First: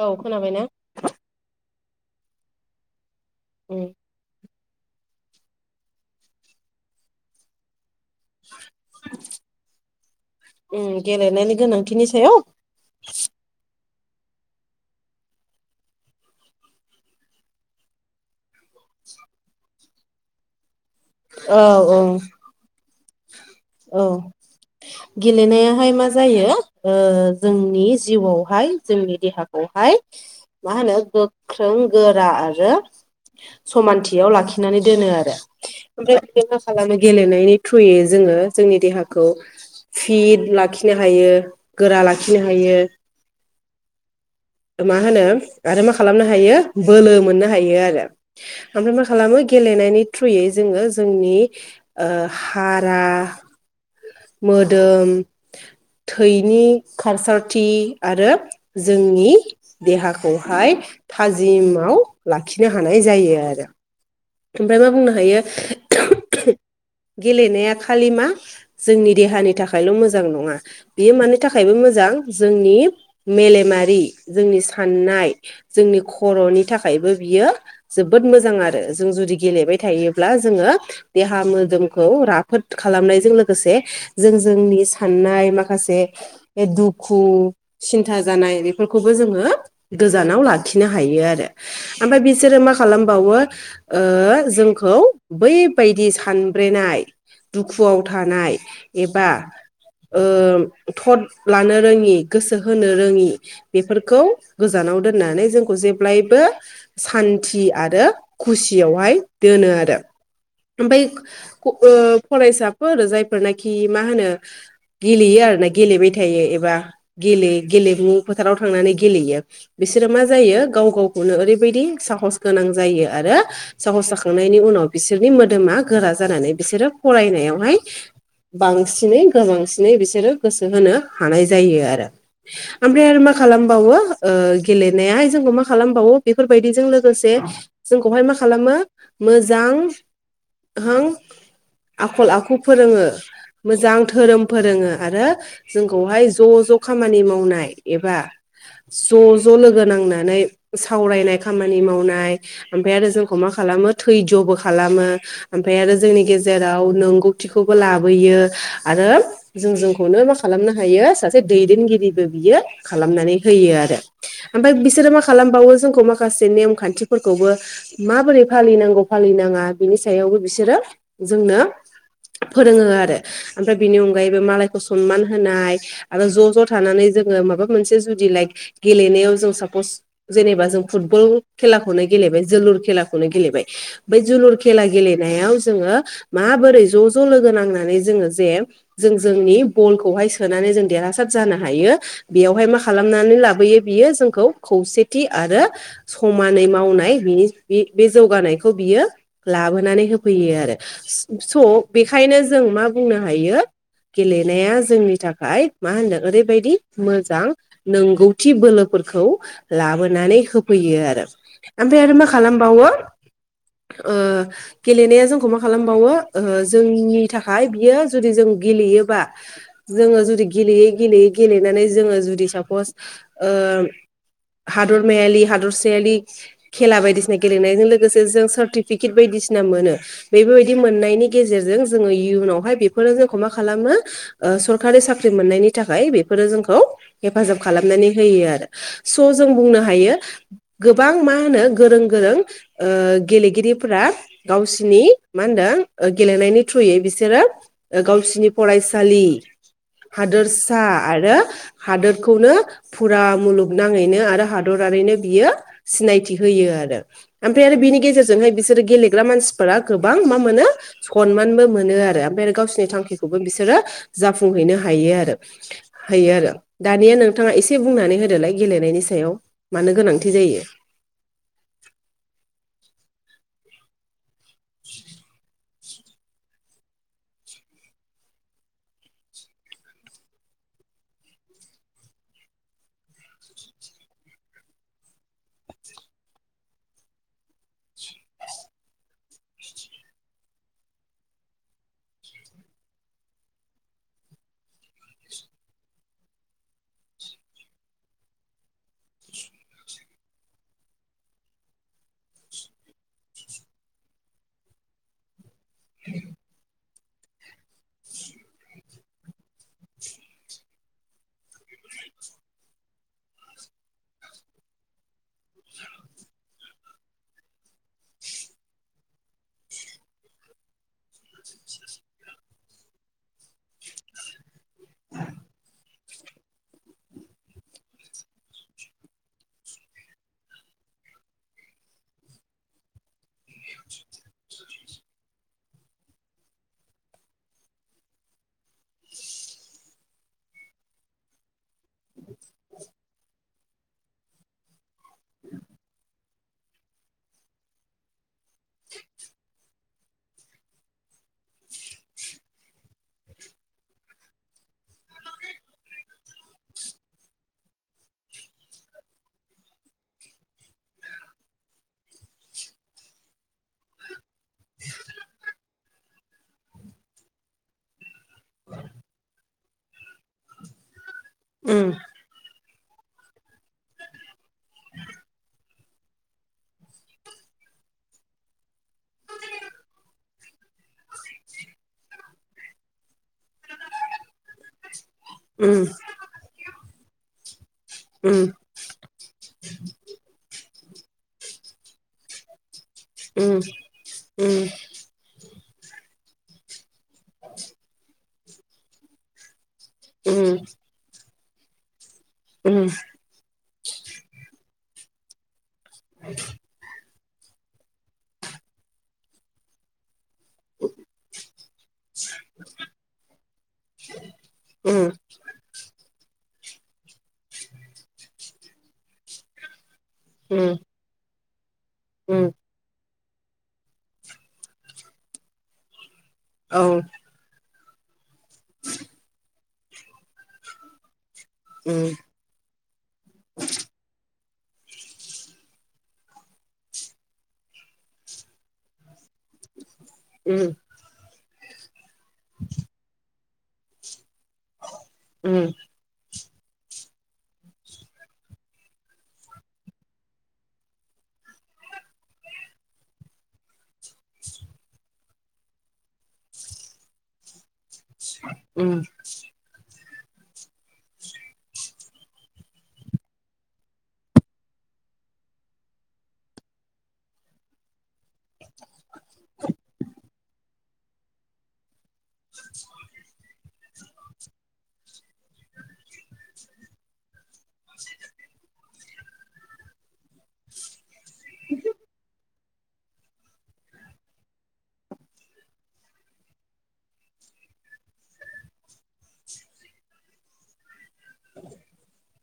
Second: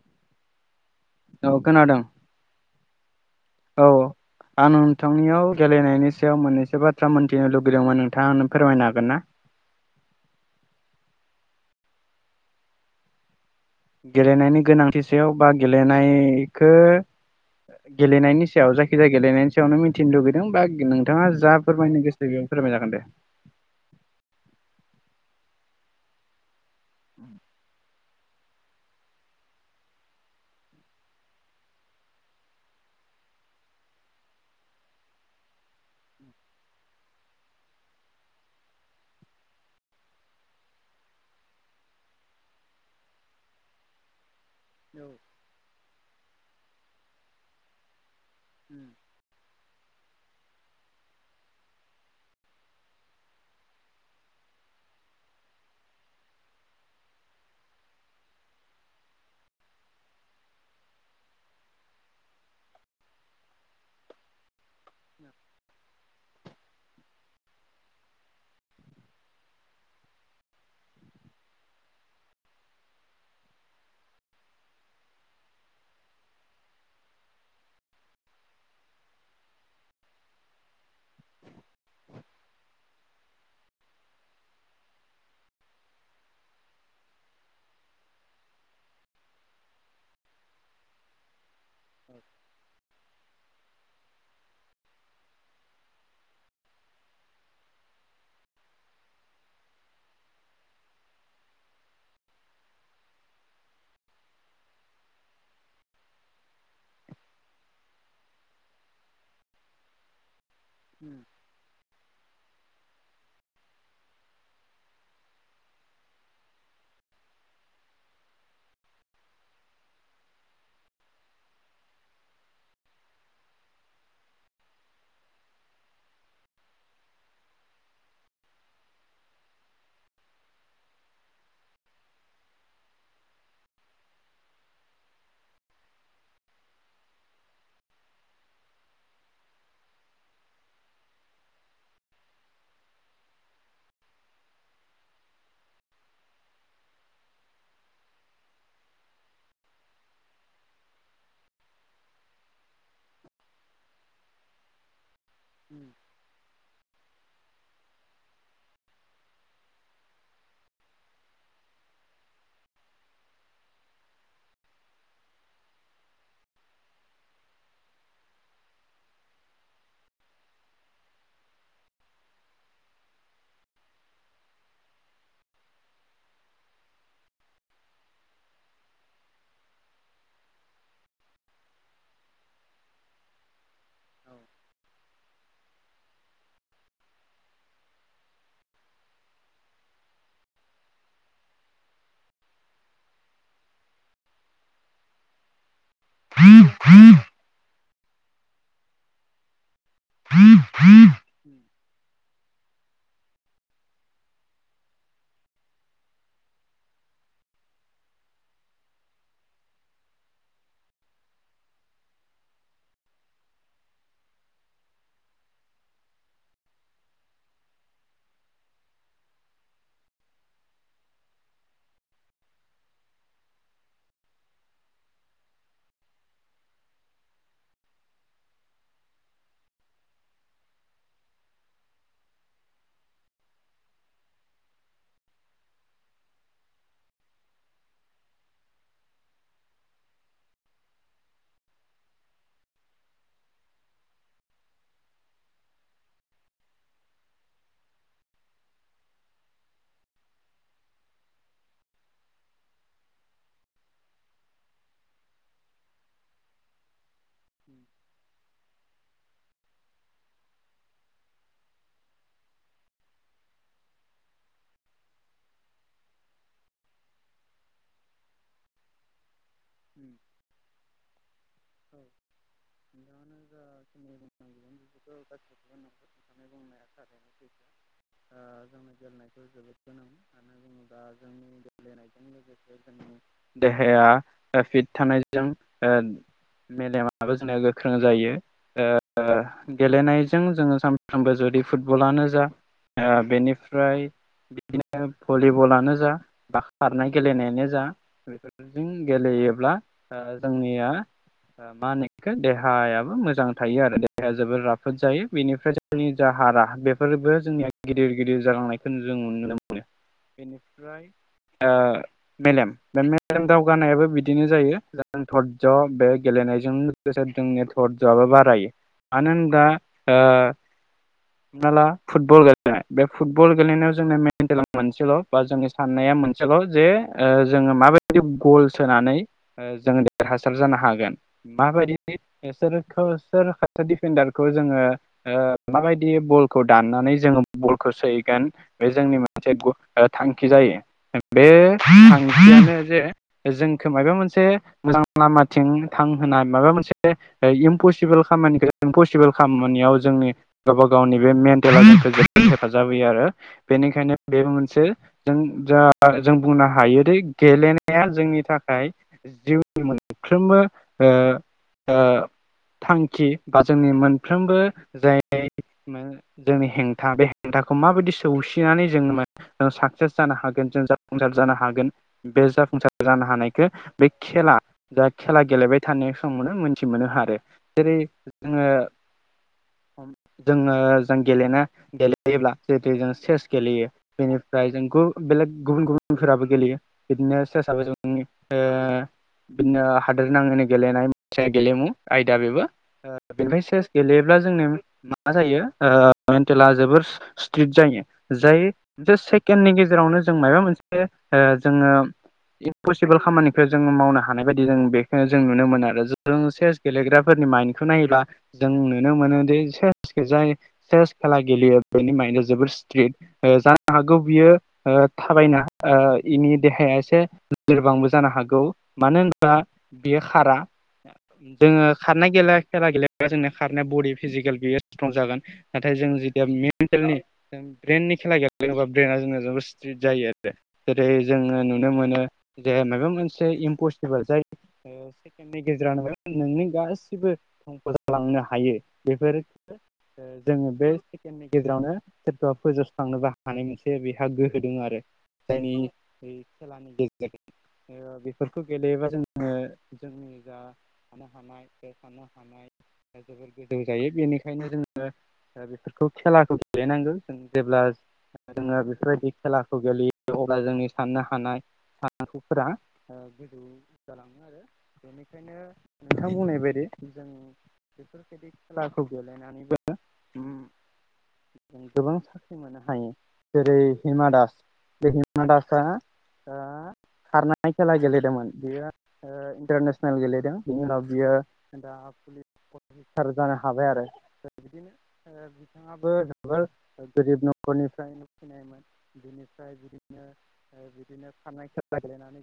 औ खोनाबायना? औ खोनादों औ आं नोंथांनियाव गेलेनायनि सायाव मोननैसो बाथ्रा मोन्थिनो लुगैदोंमोन नोंथाङा फोरमायनो हागोन ना? [inaudible] उ गेलेनायनि गोनांथिनि सायाव? गेलेनायनि गोनांथि सायाव बा गेलेनायखौ गेलेनायनि सायाव जायखिजाया गेलेनायनि सायावनो मिथिनो लुगैदों बा नों नोंथाङा जा औ औ फोरमायनो गोसो बेनो फोरमायजागोन दे औ गेलेनायाहाय मा जायो जोंनि जिउआवहाय जोंनि देहाखौहाय मा होनो गोख्रों गोरा आरो समानथियाव लाखिनानै दोनो आरो ओमफ्राय बिनो मा खालामो गेलेनायनि थ्रुयै जोङो जोंनि देहाखौ फिट लाखिनो हायो गोरा लाखिनो हायो मा होनो आरो मा खालामनो हायो बोलो मोननो हायो आरो ओमफ्राय मा खालामो गेलेनायनि थ्रुयै जोङो जोंनि ओ हारा मोदोम थैनि खारसारथि आरो जोंनि देहाखौहाय थाजिमाव लाखिनो हानाय जायो आरो ओमफ्राय मा बुंनो हायो गेलेनाया खालि मा जोंनि देहानि थाखायल' मोजां नङा बेयो मानि थाखायबो मोजां मोजां जोंनि मेलेमारि जोंनि साननाय जोंनि खर'नि थाखाय बेबो बियो जोबोद मोजां आरो जों जुदि गेलेबाय थायोब्ला जोङो देहा मोदोमखौ राफोद खालामनायजों लोगोसे जों जोंनि साननाय माखासे ए दुखु सिन्था जानाय बेफोरखौ खौबो जोङो गोजानाव लाखिनो हायो आरो। आमफाय बिसोरो मा खालामबावो ओ जोंखौ बै बायदि सानब्रेनाय दुखुआव थानाय एबा ओ थ'थ लानो रोङि गोसो होनो रोङि बेफोरखौ गोजान नाव दोननै जोंखौ जेब्लायबो सान्थि आरो खुसियावहाय दोनो आरो। ओमफाय फु ओ फरायसाफोर जायफोरनाखि मा होनो गेलेयो आरोना गेलेबाय थायो एबा गे गेले गेलेमु फोथाराव थांनानै गेलेयो। बिसोरो मा जायो गाव गावखौनो ओरैबायदि साह स गोनां जायो आरो साहस जाखांनायनि उनाव बिसोरनि मोदोमा गोरा जानानै बिसोरो फरायनायावहाय बांसिनै गोबांसिनै बिसोरो गोसो होनो हानाय जायो आरो। आमफाय आरो मा खालामबावो ओ गेलेनाया जोंखौ मा खालामबावो बेफोरबायदिजों लोगोसे जों खौहाय मा खालामो मोजां हां आखल आखु फोरोङो। मोजां धोरोम फोरोङो। आरो जोंखौहाय ज' ज' खामानि मावनाय एबा ज' ज' लोगो नांनानै सावरायनाय खामानि मावनाय आमफाय आरो जोंखौ मा खालामो थैज'बो खालामो ओमफाय आरो जोंनि गेजेराव आव नंगौथिखौबो लाबोयो। आरो जों जोंखौनो मा खालामनो हायो सासे दैदेन इं गिरिबो बियो खालामनानै होयो आरो। ओमफाय बिसोरो मा खालामबावो जोंखौ माखासे नेम खान्थिफोरखौबो माबोरै फालिनांगौ फालिनाङा बिनि सायावबो बिसोरो जोंनो फोरोङो आरो ओमफाय बिनि अनगायैबो मालायखौ सनमान होनाय आरो ज' ज' थानानै जो जोङो माबा मोनसे जुदि लायक गेलेनायाव जों सापस जेनेबा जों फुटबल खेलाखौनो गेलेबाय। जोलुर खेलाखौनो गेलेबाय बेै जोलुर खेला गेले नायाव जोङो माबोरै ज' ज' लोगो नांनानै जोङो जे जों जोंनि बलखौ हाय सोनानै जों देरहासाद जानो हायो। बेयावहाय मा खालामनानै लाबोयो बियो जोंखौ खौसेथि आरो समानै जागोन मावनाय बिनि बि बे जौगानायखौ बियो लाबो नानै होफैयो आरो। सो स' बेखायनो जों मा बुंनो हायो। गेलेनाया जोंनि थाखाय मा होनदों ओरैबायदि मोजां नोंगौथि बोलोख फोरखौ लाबोनानै होफैयो आरो। ओमफाय आरो मा खालामबावो ओ गेलेनाया जोंखौ मा खालामबावो ओ जोंनि थाखाय बियो जुदि जों गेलेयोबा जोङो जुदि गेलेयै गेलेयै गेलेयै गेलेनानै जोङो जुदि साफस ओ ओ हादर मायालि हादर सेयालि खेला बायदिसिना गेलेनायजों लोगोसे जों सार्टिफिकेट बायदिसिना मोनो बेफोरबायदि मोननायनि गेजेरजों। नों जों इयुनावहाय बेफोरो जोंखौ मा खालामो ओ सरकारि साख्रि मोननायनि थाखाय बेफोर जोंख खौ हेफाजाब खालामनानै होयो आरो। स' जों बुंनो हायो गोबां मा होनो। गोरों गोरों ओ गेलेगिरिफोरा गावसिनि मा होनदों ओ गेलेनायनि थ्रुयै बिसोरो ओ गावसिनि फरायसालि। हादोरसा आरो हादोरखौनो फुरा मुलुगनाङैनो आरो हादरा थारैनो बियो सिनायथि होयो आरो‌।आमफाय आरो बिनि गेजेरजोंहाय बिसोर गेले ग्रा मानसिफोरा गोबां मा मोनो सनमानबो मोनो आरो। ओमफाय गावसिरनि थांखिखौबो बिसोरो जाफुंहैनो हायो आरो। हैयो आरो दानिया नोंथाङा एसे बुंनानै होदोलाय गेलेनायनि स सायाव मानो गोनांथि जायो। [unintelligible] नोंथांनि बुंनाया थारैनो सैथो। ओ जोंनो गेलेनायखौ जोबोद गोनां मानो बुङोब्ला जोंनि गेलेनायजों लोगोसे जों। देहाया ओ फिट थानायजों ओ मेलेमाबो जोंना गोख्रों जायो। ओ ओ गेलेनायजों जोङो सानफ्रोमबो जु दि फुटबलानो जा आ बेनिफ्राय‌ बिदिनो भलिबलानो जा बा खारनाय गेलेनायानो जा बेफोरजों गे लेयोब्ला जोंनिया मा होनो बेखौ देहायाबो मोजां थायो आरो। देहाया जोबोर राफोद जायो बेनि नि जा हारा बेफोरबो जोंनिया गिदिर गिदिर जालांनायखौ जों नुनो मोनो। बेनिफ्राय ओ मेलेम बे मेलेम दावगानायाबो बिदिनो जायो धर्ज बे गेलेनायजों लोगोसे जोंनि धर्जआबो बारायो। मानो होनबा ओ हमना ला फुटबल गेलेनाय बे फुटबल गेलेनायाव जोंनि मेन्टेला मोनसेल बा जोंनि साननाया मोनसेल जे ओ जोङो माबायदि गल सोनानै जों देरहासार जानो हागोन। माबायदि सोरखौ सोर दिडफेडारखौ जोङो ओ माबायदि बलखौ दाननानै जोङो बलखौ सोहैगोन बे जोंनि मोनसे थांखि जायो। बे थांखियानो जे जोंखौ माबा मोनसे मोजां लामाथिं थांहोनाय माबा मोनसे इमपसिबोल खामानिखौ इमपसिबोल खामानियाव जोंनि गावबा गावनि बे मेन्टेलेलखौ जोबोद हेफाजाब होयो आरो। बेनिखायनो बेबो मोनसे जों जा जों बुंनो हायोदि गेलेनाय या जोंनि थाखाय जिउनि मोनफ्रोमबो ओ ओ थांखि बा जोंनि मोनफ्रोमबो जाय जोंनि हेंथा बे हेंथा खौ माबायदि सौसिनानै जों साक्सेस जानो हागोन जों जाफुंसार जानो हागोन उम बे जाफुं सार जानो हानायखौ बे खेला जा खेला गेलेबाय थानाय समावनो मोनथि मोनो आरो। जेरै जोङो । जोङो जों गेलेनो गेलेयोब्ला जितु जों चेस गेलेयो बेनि ओमफ्राय जों बेलेग गुबुन उम गुबुनफोराबो गेलेयो बिदिनो सेसाबो जों उम। बिदिनो हादोर नाङैनो गेलेनाय से गेलेमु आयदा बेबो ओ बे उम सेस गेले जों उम मा जायो ओ मेन्टेला जोबोर स्ट्रिक जायो जायो। सेकेण्डनि गेजेरावनो जों उम मायबा मोनसे ओ जोङो उम उम इमपसिबोल खामानिखौ जों मावनो हानाय बायदि जों बेखौनो जों नुनो मोनो आरो। जों चेस गेलेग्राफोरनि माइन्दखौ नायोबा जों नुनो मोनो दि सेसखौ जाय सेस खेला गेलेयो बेनि माइन जोबोर स्ट्रिक ओ जानो हागौ बियो ओ थाबायना इनि देहाया एसे लोरबांबो जानो हागौ मानो होनोबा बेयो खारा। उम जोङो खारनाय उम गेले खेला गेले जोंनि खारनाया बडि फिजिकेल बियो स्ट्रं जागोन नाथाय जों जि औ मेन्टेल नि ब्रेननि खेला गेलेयो ब्रेना जों ना स्ट्रिक जायो आरो। जेरै जोङो नुनो उम मोनो दे माबा मोनसे इमपसिबोल जाय ओ सेकेन्दनि गेजेरनो नोंनि गासिबो। ख' जालांनो हायो। बेफोर ओ जोङो उम बे सेकेणडनि गेजेरावनो सोरबा फोजोबस्रांनोबो हानाय मोनसे बेहा गोहो दङ आरो। उम जायनि बे खेलानि गेजेरजों । बेफोरखौ गेलेयोबा जोङो जोंनि जा थानो हानाय बे थानो हानाय जोबोर गोजौ जायो बेनिखायनो जोङो ओ बेफोरखौ खेलाखौ गेलेनांगौ जों जेब्ला जोङो उम बेफोरबायदि खेलाखौ गेलेयो अब्ला जोंनि साननो हानाय सानांगौफोरा ओ गोजौ जालाङो आरो बेनिखायनो नोंथां बुंनाय बायदि। जों बेफोरबायदि खेलाखौ गेलेनानैबो। गोबां साख्रि मोननो हायो जेरै हिमा दास। बे हिमा दास आ। [unintelligible] खारनाय खेला गेलेदोंमोन बियो ओ इन्टारनेसनेल गेलेदों बिनि उनाव बियो दा। [unintelligible] अफिसार जानो हाबाय आरो बिदिनो बिथाङाबो जोबोर गोरिब न निफ्राय नुफैनायमोन बिनिफ्राय बिदिनो [inaudible] बिदिनो फाननाय खेला गेलेनानै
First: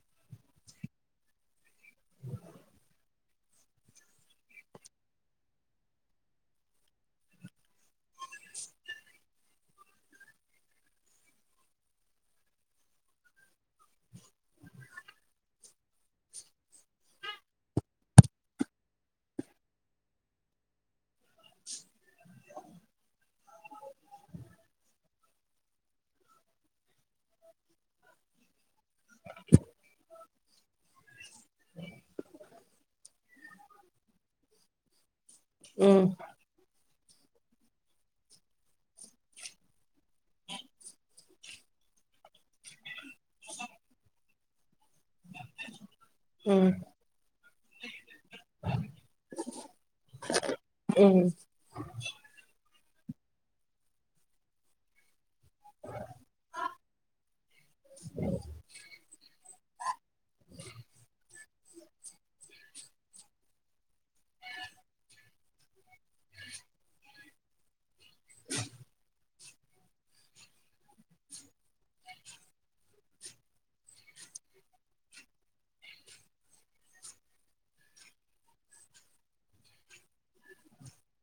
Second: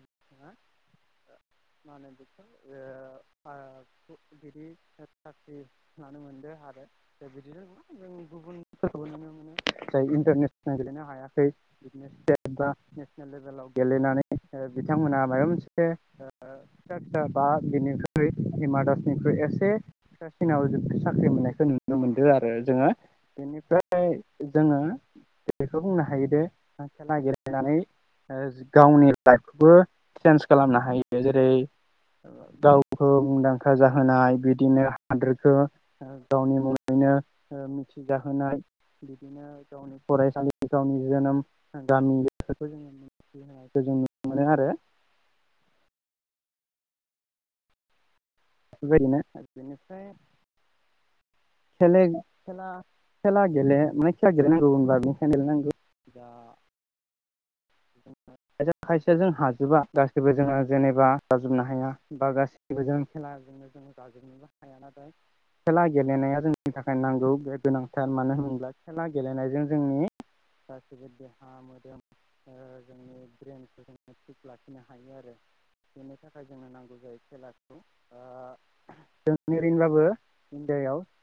[inaudible] जों बिदिनो जों गुबुनफोरखौबो नुनो मोनो जाय इन्टारनेसनेल गेलेनो हायाखै [inaudible] बा नेसनेल लेभेलाव गेलेनानै बिथांमोना मायबा मोनसे ओ फिसा फिसा बा बिनिख्रुइ हिमा दासनिख्रुइ एसे फिसा सिनाव जों साख्रि मोननाय नुनो मोनदों आरो जोङो बेनिफ्राय जोङो बे बेखौ बुंनो हायोदे आ खेला गेलेनानै ओ गावनि लाइफखौबो चेन्ज खालामनो हायो जेरै ओ गावखौ मुंदांखा जाहोनाय बिदिनो हादोरखौ उम ओ गावनि मुं नो ओ मिथिजाहोनाय बिदिनो गावनि फरायसालि गावनि जोनोम गामि [unintelligible] जों नुनो मोनो आरो। उम। बेबादिनो बेनिफ्राय उम। खेले खेला खेला गेले माने खेला नांगौ होनबा बिनिखायनो गेले नांगौ खाय खायसेया जों हाजोबा गासैबो जोङो जेनेबा जाजोबनो हाया बा गासिबो जों खेला दाजोंनो जोङो गाजोबनोबो हायाना दाय। खेला गेलेनाया जोंनि थाखाय नांगौ बे गोनांथार मानो होनोब्ला खेला गेलेनायजों जोंनि गासैबो देहा मोदोम ओ जोंनि ब्रेनखौ जोङो थिक लाखिनो हायो आरो। बेनि थाखाय जोंनो नांगौ जायो खेलाखौ ओ जों ओरैनोबाबो [inaudible]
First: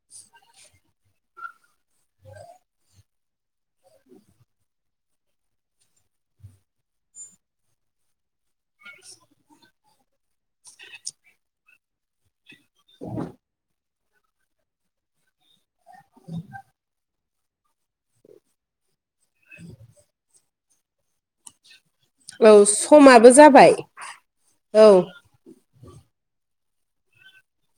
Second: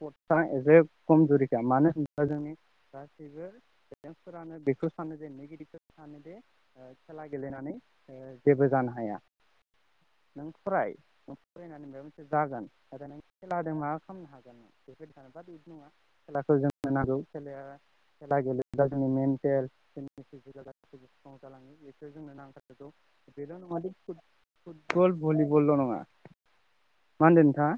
पच्टआ एसे खमजुरिखा मानो होनोबा जोंनि गासैबो पेरेन्स फोरानो बेखौ सानो जे [unintelligible] सानो जे खेला गेलेनानै ओ जेबो जानो हाया नों फराय नों फरायनानै माबा मोनसे जागोन नाजानानै नों खेलाजों मा खालामनो हागोन नों बेफोरदि सानोबा बिदि नङा खेलाखौ जोंनो नांगौ। खेलाया खेला गेलेबा जोङो मेन्टेल [inaudible] जालाङो बेखौ जोंनो औ नांथारगौ समाबो बेल' जाबाय नङा दि औ फुटबल भलिबलल' नङा मा होनदों नोंथाङा?